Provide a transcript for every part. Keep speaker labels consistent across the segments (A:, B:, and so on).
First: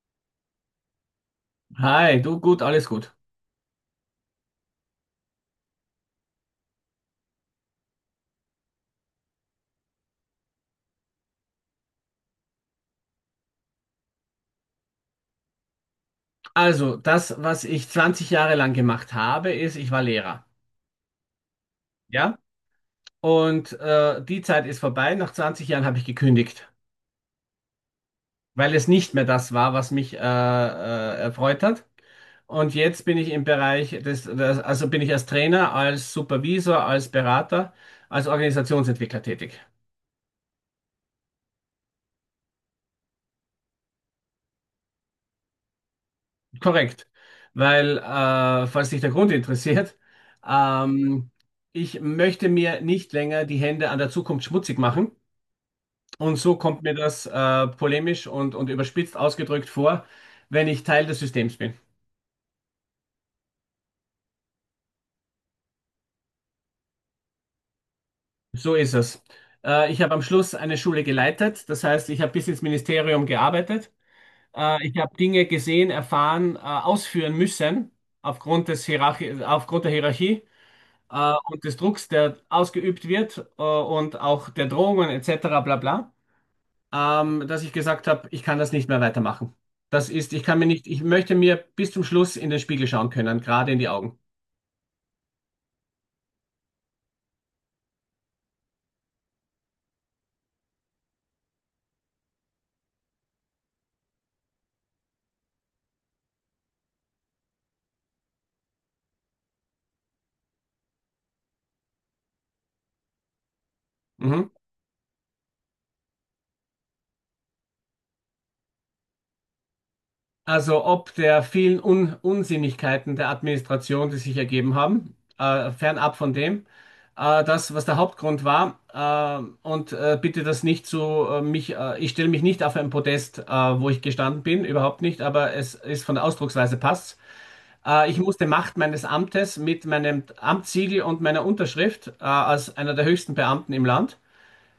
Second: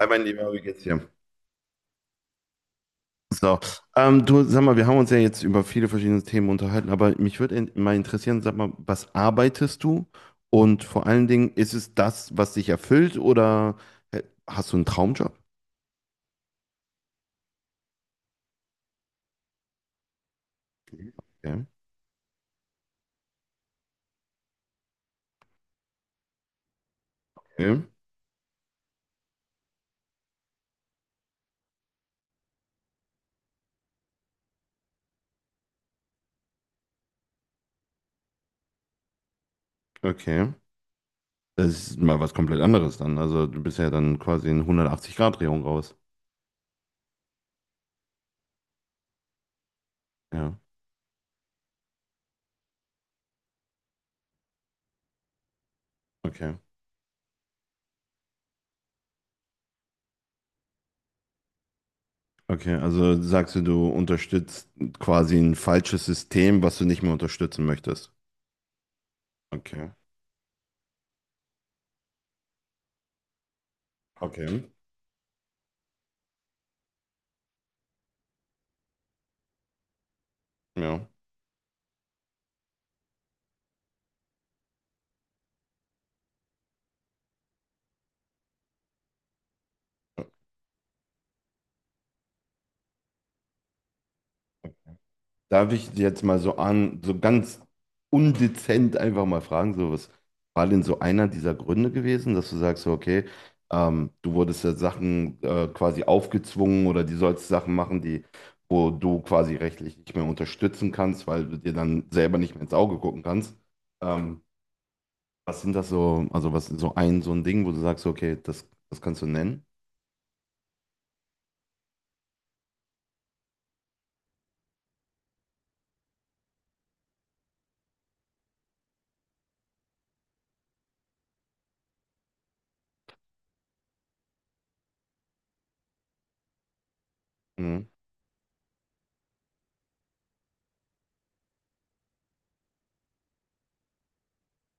A: Hi, mein Lieber, wie geht's dir?
B: Hi, du gut, alles gut.
A: So, du, sag mal, wir haben uns ja jetzt über viele verschiedene Themen unterhalten, aber mich würde mal interessieren, sag mal, was arbeitest du? Und vor allen Dingen, ist es das, was dich erfüllt oder äh, hast du einen Traumjob?
B: Also, das, was ich 20 Jahre lang gemacht habe, ist, ich war Lehrer.
A: Okay,
B: Ja? Und die Zeit ist vorbei. Nach 20 Jahren habe ich gekündigt,
A: okay,
B: weil es nicht mehr das war, was mich erfreut hat. Und jetzt bin ich im Bereich also bin ich als Trainer, als Supervisor, als Berater, als Organisationsentwickler tätig.
A: okay. Das ist mal was komplett anderes dann. Also, du bist ja dann quasi in 180-Grad-Drehung raus.
B: Korrekt. Weil, falls dich der Grund interessiert,
A: Ja,
B: ähm, ich möchte mir nicht länger die Hände an der Zukunft schmutzig machen. Und
A: okay.
B: so kommt mir das polemisch und überspitzt ausgedrückt vor, wenn ich Teil des Systems bin.
A: Okay, also sagst du, du unterstützt quasi ein falsches System, was du nicht mehr unterstützen möchtest.
B: So ist es.
A: Okay,
B: Ich habe am Schluss eine Schule geleitet, das heißt, ich habe bis ins Ministerium gearbeitet.
A: okay,
B: Ich habe Dinge gesehen, erfahren, ausführen müssen aufgrund der Hierarchie,
A: ja.
B: und des Drucks, der ausgeübt wird, und auch der Drohungen etc., bla bla, dass ich gesagt habe, ich kann das nicht mehr weitermachen. Das ist, ich kann mir nicht, ich möchte mir bis zum Schluss in den Spiegel schauen können, gerade in die Augen.
A: Darf ich jetzt mal so so ganz undezent einfach mal fragen, so was war denn so einer dieser Gründe gewesen, dass du sagst, so, okay, du wurdest ja Sachen quasi aufgezwungen oder die sollst Sachen machen, die, wo du quasi rechtlich nicht mehr unterstützen kannst, weil du dir dann selber nicht mehr ins Auge gucken kannst. Ähm,
B: Mhm.
A: was sind das so, also was ist so ein Ding, wo du sagst, so, okay, das kannst du nennen?
B: Also ob der vielen Un Unsinnigkeiten der Administration, die sich ergeben haben, fernab von dem, das, was der Hauptgrund war, und bitte das nicht so, mich, ich stelle mich nicht auf ein Podest, wo ich gestanden bin, überhaupt nicht, aber es ist von der Ausdrucksweise passt.
A: Mhm,
B: Ich musste Macht meines Amtes mit meinem Amtssiegel und meiner Unterschrift, als einer der höchsten Beamten im Land,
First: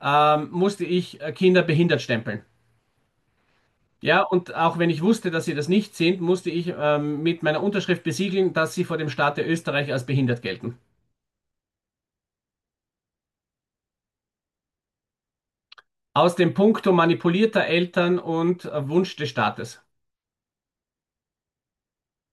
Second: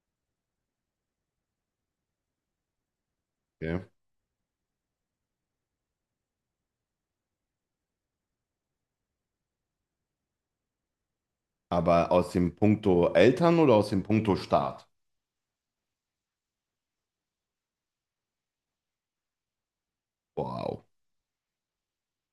B: musste ich Kinder behindert stempeln.
A: okay.
B: Ja, und auch wenn ich wusste, dass sie das nicht sind, musste ich mit meiner Unterschrift besiegeln, dass sie vor dem Staate Österreich als behindert gelten.
A: Aber aus dem Punkto Eltern oder aus dem Punkto Staat?
B: Aus dem Punkto manipulierter Eltern und Wunsch des Staates.
A: Wow,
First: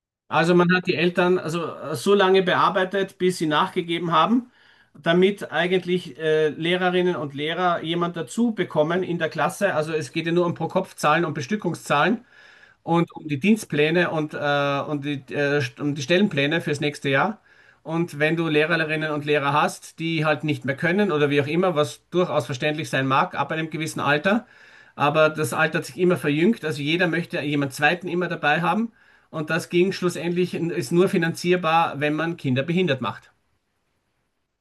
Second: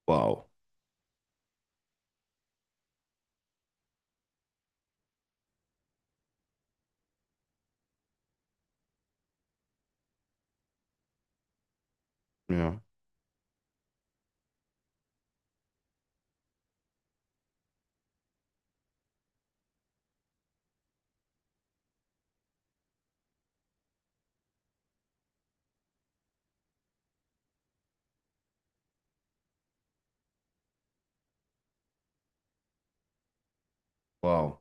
A: wow.
B: Also man hat die Eltern, also so lange bearbeitet, bis sie nachgegeben haben, damit eigentlich Lehrerinnen und Lehrer jemand dazu bekommen in der Klasse. Also es geht ja nur um Pro-Kopf-Zahlen und Bestückungszahlen
A: Ja.
B: und um die Dienstpläne und um die Stellenpläne fürs nächste Jahr. Und wenn du Lehrerinnen und Lehrer hast, die halt nicht mehr können oder wie auch immer, was durchaus verständlich sein mag, ab einem gewissen Alter, aber das Alter hat sich immer verjüngt, also jeder möchte jemand Zweiten immer dabei haben, und das ging schlussendlich, ist nur finanzierbar, wenn man Kinder behindert macht.
A: Wow,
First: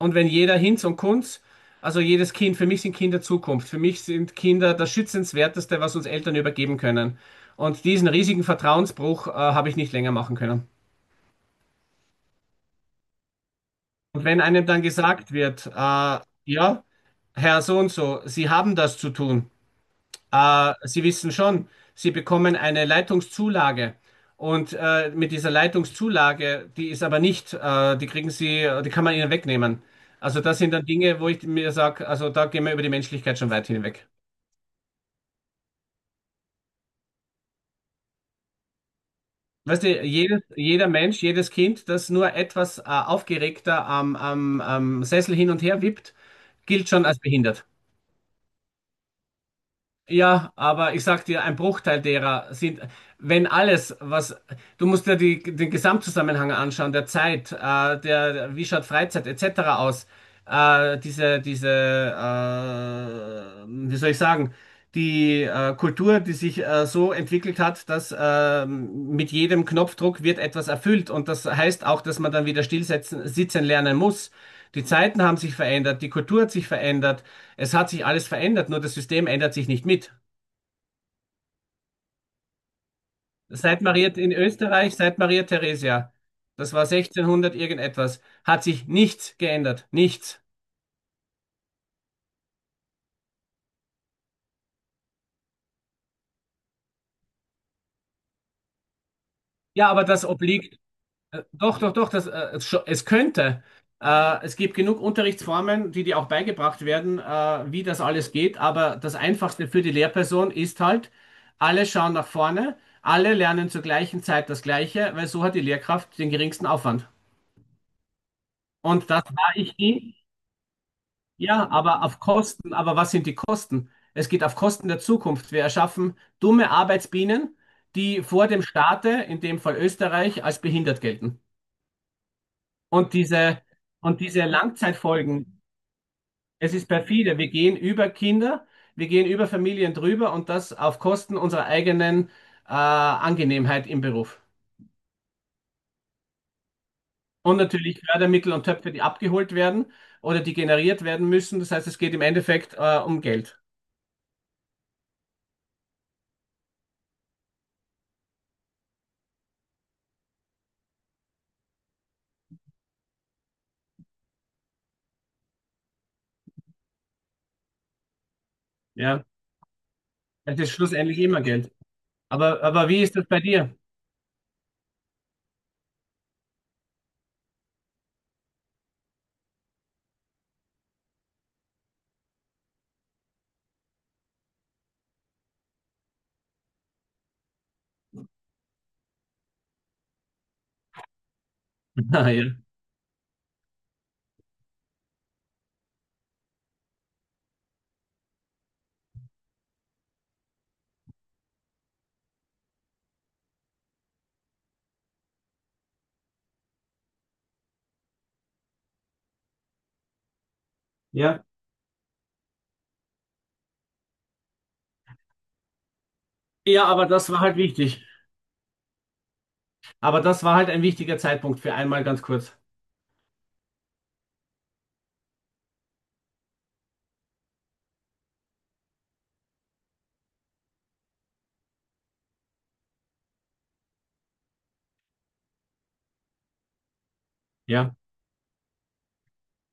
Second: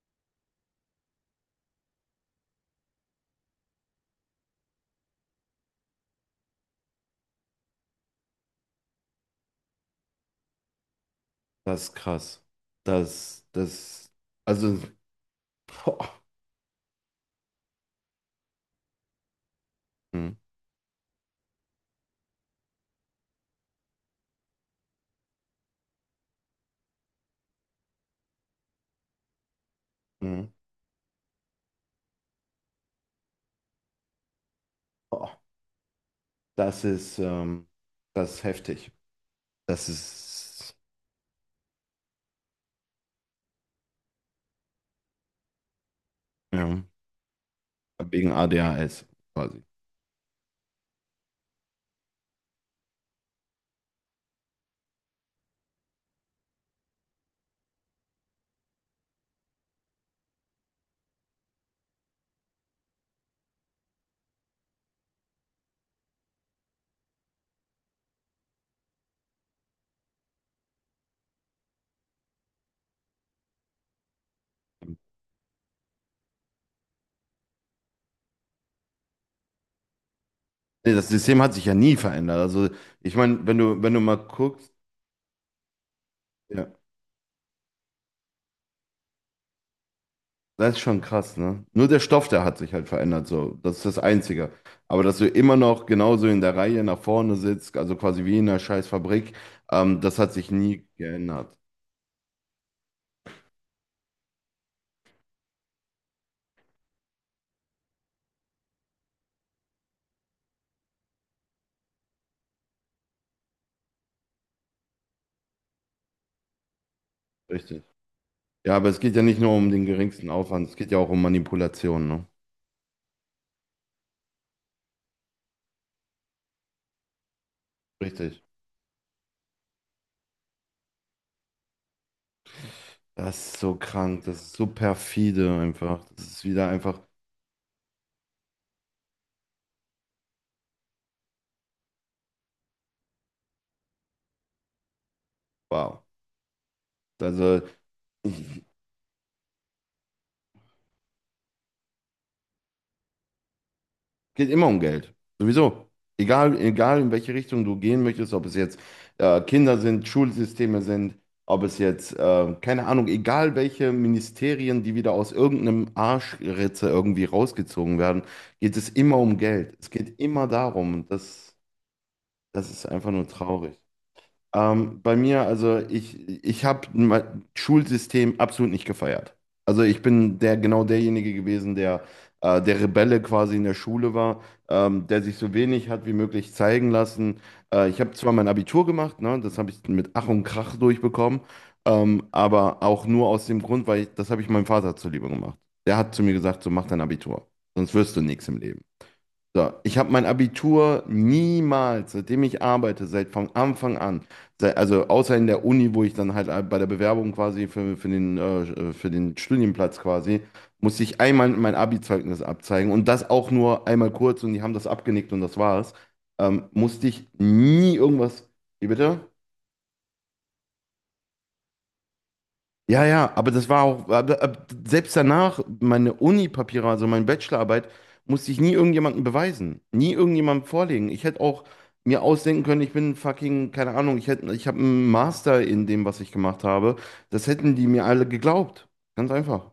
B: Und wenn jeder Hinz und Kunz, also jedes Kind, für mich sind Kinder Zukunft. Für mich sind Kinder das Schützenswerteste, was uns Eltern übergeben können. Und diesen riesigen Vertrauensbruch, habe ich nicht länger machen können.
A: das ist krass. Das, das,
B: Und wenn einem
A: also,
B: dann gesagt wird,
A: boah,
B: ja, Herr so und so, Sie haben das zu tun.
A: hm,
B: Sie wissen schon, Sie bekommen eine Leitungszulage. Und mit dieser Leitungszulage, die ist aber nicht, die kriegen Sie, die kann man Ihnen wegnehmen. Also
A: hm,
B: das sind dann Dinge, wo ich mir sage, also da gehen wir über die Menschlichkeit schon weit hinweg.
A: boah, das ist, ähm, das ist heftig.
B: Weißt
A: Das
B: du, jedes,
A: ist,
B: jeder Mensch, jedes Kind, das nur etwas aufgeregter am Sessel hin und her wippt,
A: ja,
B: gilt schon als behindert.
A: wegen ADHS quasi.
B: Ja, aber ich sag dir, ein Bruchteil derer sind, wenn alles, was, du musst dir die, den Gesamtzusammenhang anschauen, der Zeit, der, wie schaut Freizeit etc. aus, diese, wie soll ich sagen, die Kultur, die sich so entwickelt hat, dass mit jedem Knopfdruck wird etwas erfüllt, und das heißt auch, dass man dann wieder stillsetzen, sitzen lernen muss. Die Zeiten haben sich verändert, die Kultur hat sich verändert. Es hat sich alles verändert, nur das System ändert sich nicht mit.
A: Nee, das System hat sich ja nie verändert. Also, ich meine, wenn
B: Seit
A: du, wenn du
B: Maria
A: mal
B: in
A: guckst,
B: Österreich, seit Maria Theresia,
A: ja,
B: das war 1600 irgendetwas, hat sich nichts geändert. Nichts.
A: das ist schon krass, ne? Nur der Stoff, der hat sich halt verändert, so. Das ist das Einzige. Aber dass du immer noch genauso in der Reihe nach vorne sitzt, also quasi wie in einer scheiß Fabrik,
B: Ja, aber
A: das
B: das
A: hat sich
B: obliegt,
A: nie geändert.
B: doch, doch, doch, es könnte. Es gibt genug Unterrichtsformen, die dir auch beigebracht werden, wie das alles geht, aber das Einfachste für die Lehrperson ist halt, alle schauen nach vorne, alle lernen zur gleichen Zeit das Gleiche, weil so hat die Lehrkraft den geringsten Aufwand.
A: Richtig. Ja, aber es
B: Und
A: geht ja
B: das
A: nicht
B: war
A: nur um
B: ich
A: den
B: nie.
A: geringsten Aufwand, es geht ja auch um
B: Ja, aber
A: Manipulation,
B: auf
A: ne?
B: Kosten, aber was sind die Kosten? Es geht auf Kosten der Zukunft. Wir erschaffen dumme Arbeitsbienen, die
A: Richtig.
B: vor dem Staate, in dem Fall Österreich, als behindert gelten. Und
A: Das ist
B: diese,
A: so
B: und
A: krank, das
B: diese
A: ist so perfide
B: Langzeitfolgen,
A: einfach. Das ist wieder
B: es ist
A: einfach,
B: perfide. Wir gehen über Kinder, wir gehen über Familien drüber und das auf Kosten unserer eigenen Angenehmheit im Beruf.
A: wow.
B: Und
A: Also,
B: natürlich Fördermittel und Töpfe, die abgeholt werden oder die generiert werden müssen. Das heißt, es geht im Endeffekt um Geld.
A: geht immer um Geld. Sowieso. Egal in welche Richtung du gehen möchtest, ob es jetzt Kinder sind, Schulsysteme sind, ob es jetzt, keine Ahnung, egal welche Ministerien, die wieder aus irgendeinem Arschritze irgendwie rausgezogen werden, geht es immer
B: Ja,
A: um Geld. Es geht immer
B: es ist
A: darum. Und
B: schlussendlich immer
A: Das,
B: Geld.
A: das ist
B: Aber wie
A: einfach
B: ist das
A: nur
B: bei dir?
A: traurig. Bei mir, also ich habe mein Schulsystem absolut nicht gefeiert. Also ich bin der genau derjenige gewesen, der Rebelle quasi in der Schule war, der sich so wenig hat wie möglich zeigen lassen. Ich habe zwar mein Abitur gemacht, ne, das habe ich mit Ach und Krach durchbekommen,
B: Ah, ja.
A: aber auch nur aus dem Grund, das habe ich meinem Vater zuliebe gemacht. Der hat zu mir gesagt, so mach dein Abitur, sonst wirst du nichts im Leben. So, ich habe mein Abitur niemals, seitdem ich arbeite, seit von Anfang an, also außer in der Uni, wo ich dann halt bei der Bewerbung quasi für den Studienplatz quasi, musste ich
B: Ja.
A: einmal mein Abi-Zeugnis abzeigen und das auch nur einmal kurz und die haben das abgenickt und das war's. Ähm,
B: Ja, aber
A: musste ich
B: das war halt
A: nie
B: wichtig.
A: irgendwas. Wie bitte?
B: Aber das war halt ein wichtiger Zeitpunkt für einmal ganz kurz.
A: Ja, ja, aber das war auch, aber selbst danach, meine Uni-Papiere, also meine Bachelorarbeit, musste ich nie irgendjemandem beweisen, nie irgendjemandem vorlegen. Ich hätte auch mir ausdenken können, ich bin fucking, keine Ahnung, ich habe einen Master in dem, was ich gemacht habe. Das hätten die
B: Ja.
A: mir alle geglaubt. Ganz einfach.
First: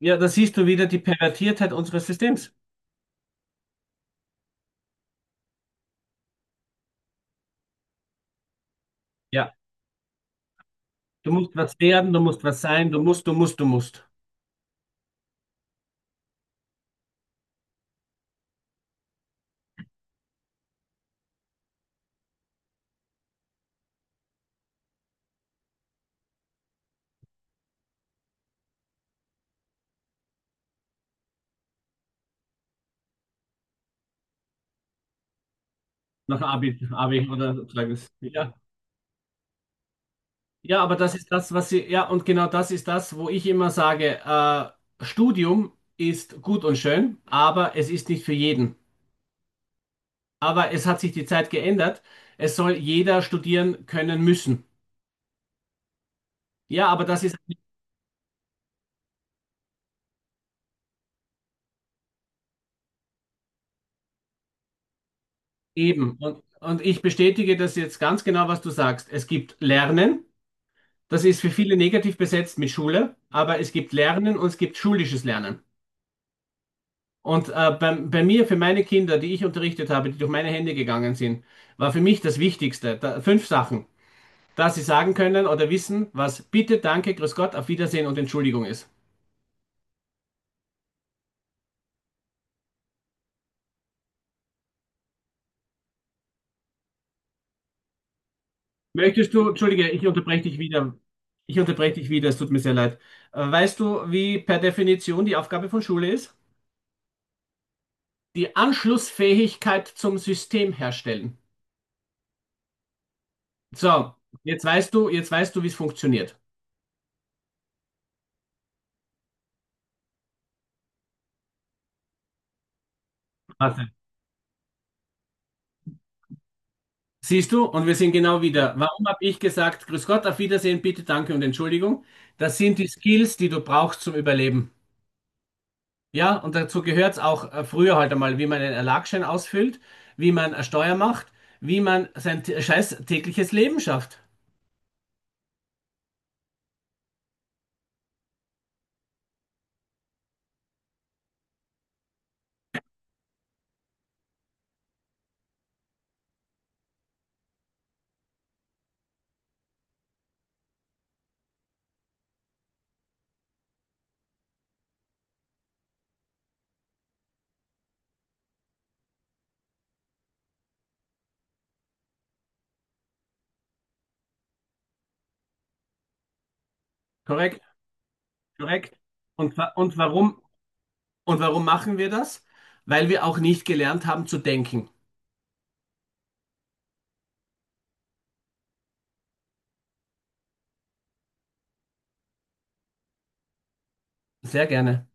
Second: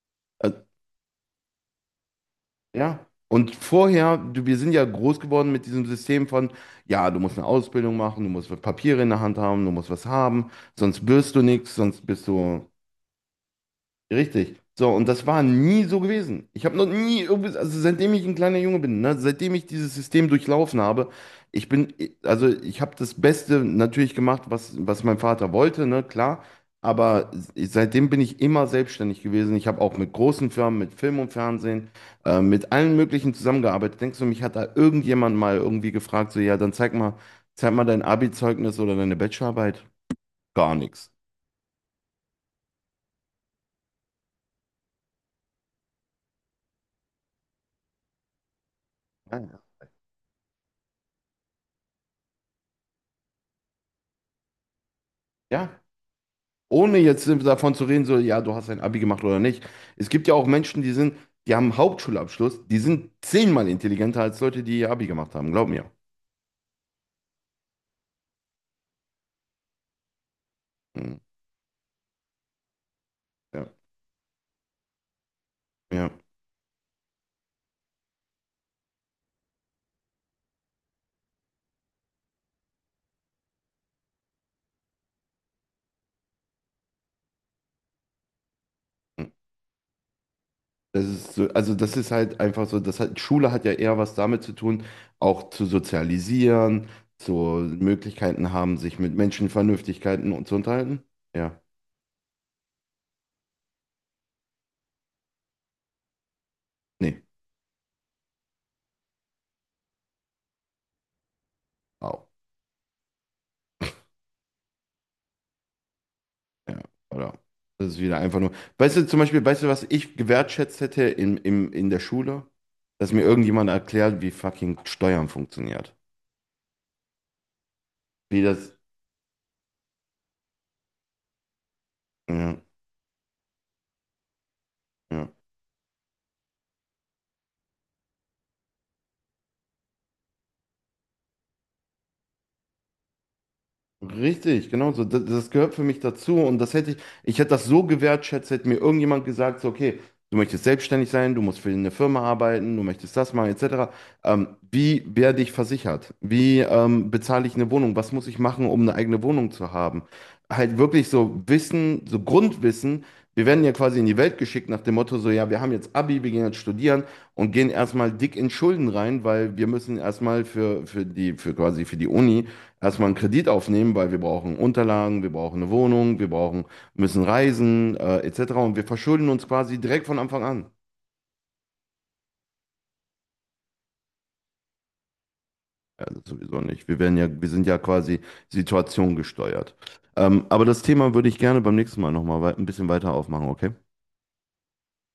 B: Ja, da
A: Äh,
B: siehst du wieder die Pervertiertheit unseres Systems.
A: ja. Und vorher, du, wir sind ja groß geworden mit diesem System von, ja, du musst eine Ausbildung machen, du musst Papiere in der Hand
B: Ja.
A: haben, du musst was haben, sonst
B: Du
A: wirst du
B: musst
A: nichts,
B: was
A: sonst
B: werden, du
A: bist
B: musst was
A: du.
B: sein, du musst, du musst, du musst.
A: Richtig. So, und das war nie so gewesen. Ich habe noch nie, also seitdem ich ein kleiner Junge bin, ne, seitdem ich dieses System durchlaufen habe, ich bin, also ich habe das Beste natürlich gemacht, was mein Vater wollte, ne, klar. Aber seitdem bin ich immer selbstständig gewesen. Ich habe auch mit großen Firmen, mit Film und Fernsehen, mit allen möglichen zusammengearbeitet. Denkst du, mich hat da irgendjemand mal irgendwie gefragt, so,
B: Nach
A: ja, dann
B: Abi, Abi oder
A: zeig mal
B: sozusagen.
A: dein
B: Ja.
A: Abi-Zeugnis oder deine Bachelorarbeit? Gar
B: Ja, aber
A: nichts.
B: das ist das, was sie, ja, und genau das ist das, wo ich immer sage, Studium ist gut und schön, aber es ist nicht für jeden.
A: Ah, ja.
B: Aber es hat sich die Zeit geändert. Es soll jeder studieren können müssen.
A: Ja.
B: Ja,
A: Ohne
B: aber das
A: jetzt
B: ist halt
A: davon zu reden, so, ja, du hast ein Abi gemacht oder nicht. Es gibt ja auch Menschen, die haben einen Hauptschulabschluss, die sind 10-mal intelligenter als Leute, die ihr Abi gemacht haben, glaub mir.
B: eben. Und ich bestätige das jetzt ganz genau, was du sagst. Es gibt Lernen,
A: Mhm.
B: das ist für viele negativ besetzt mit Schule, aber
A: Ja,
B: es gibt Lernen und es gibt schulisches Lernen.
A: ja.
B: Und bei mir, für meine Kinder, die ich unterrichtet habe, die durch meine Hände gegangen sind, war für mich das Wichtigste, da, 5 Sachen, dass sie sagen können oder wissen, was bitte, danke, grüß Gott, auf Wiedersehen und Entschuldigung ist.
A: Mhm. Das ist so, also das ist halt einfach so, Schule hat ja eher was damit zu tun, auch zu sozialisieren, zu Möglichkeiten haben, sich mit
B: Möchtest du,
A: Menschen
B: entschuldige, ich
A: Vernünftigkeiten
B: unterbreche
A: und zu
B: dich wieder.
A: unterhalten.
B: Ich
A: Ja,
B: unterbreche dich wieder, es tut mir sehr leid. Weißt du, wie per Definition die Aufgabe von Schule ist?
A: nee.
B: Die Anschlussfähigkeit zum System herstellen.
A: Au.
B: So, jetzt weißt du, wie es funktioniert.
A: Ja, oder? Das ist wieder einfach nur. Weißt du, zum Beispiel, weißt du, was ich gewertschätzt hätte in der Schule? Dass mir irgendjemand
B: Warte.
A: erklärt, wie fucking Steuern funktioniert.
B: Siehst du, und wir sind genau
A: Wie
B: wieder.
A: das.
B: Warum habe ich gesagt, grüß Gott, auf Wiedersehen, bitte, danke und Entschuldigung? Das
A: Ja,
B: sind die Skills, die du brauchst zum Überleben.
A: ja.
B: Ja, und dazu gehört es auch früher halt einmal, wie man einen Erlagschein ausfüllt, wie man eine Steuer macht, wie man sein scheiß tägliches Leben schafft.
A: Richtig, genau so. Das gehört für mich dazu und ich hätte das so gewertschätzt, hätte mir irgendjemand gesagt, so, okay, du möchtest selbstständig sein, du musst für eine Firma arbeiten, du möchtest das machen, etc. Wie werde ich versichert? Wie bezahle ich eine Wohnung? Was muss ich machen, um eine eigene Wohnung zu haben? Halt wirklich so Wissen, so Grundwissen. Wir werden ja quasi in die Welt geschickt nach dem Motto, so, ja, wir haben jetzt Abi, wir gehen jetzt studieren und gehen erstmal dick in Schulden rein, weil wir müssen erstmal für die Uni erstmal einen Kredit aufnehmen, weil wir brauchen Unterlagen, wir brauchen eine Wohnung, müssen
B: Korrekt,
A: reisen, etc. Und wir
B: korrekt.
A: verschulden uns
B: Und, wa-
A: quasi
B: und
A: direkt von Anfang
B: warum,
A: an.
B: und warum machen wir das? Weil wir auch nicht gelernt haben zu denken.
A: Ja, das sowieso nicht. Wir sind ja quasi situationgesteuert. Aber das Thema würde ich gerne beim nächsten Mal nochmal ein bisschen weiter aufmachen, okay?
B: Sehr gerne.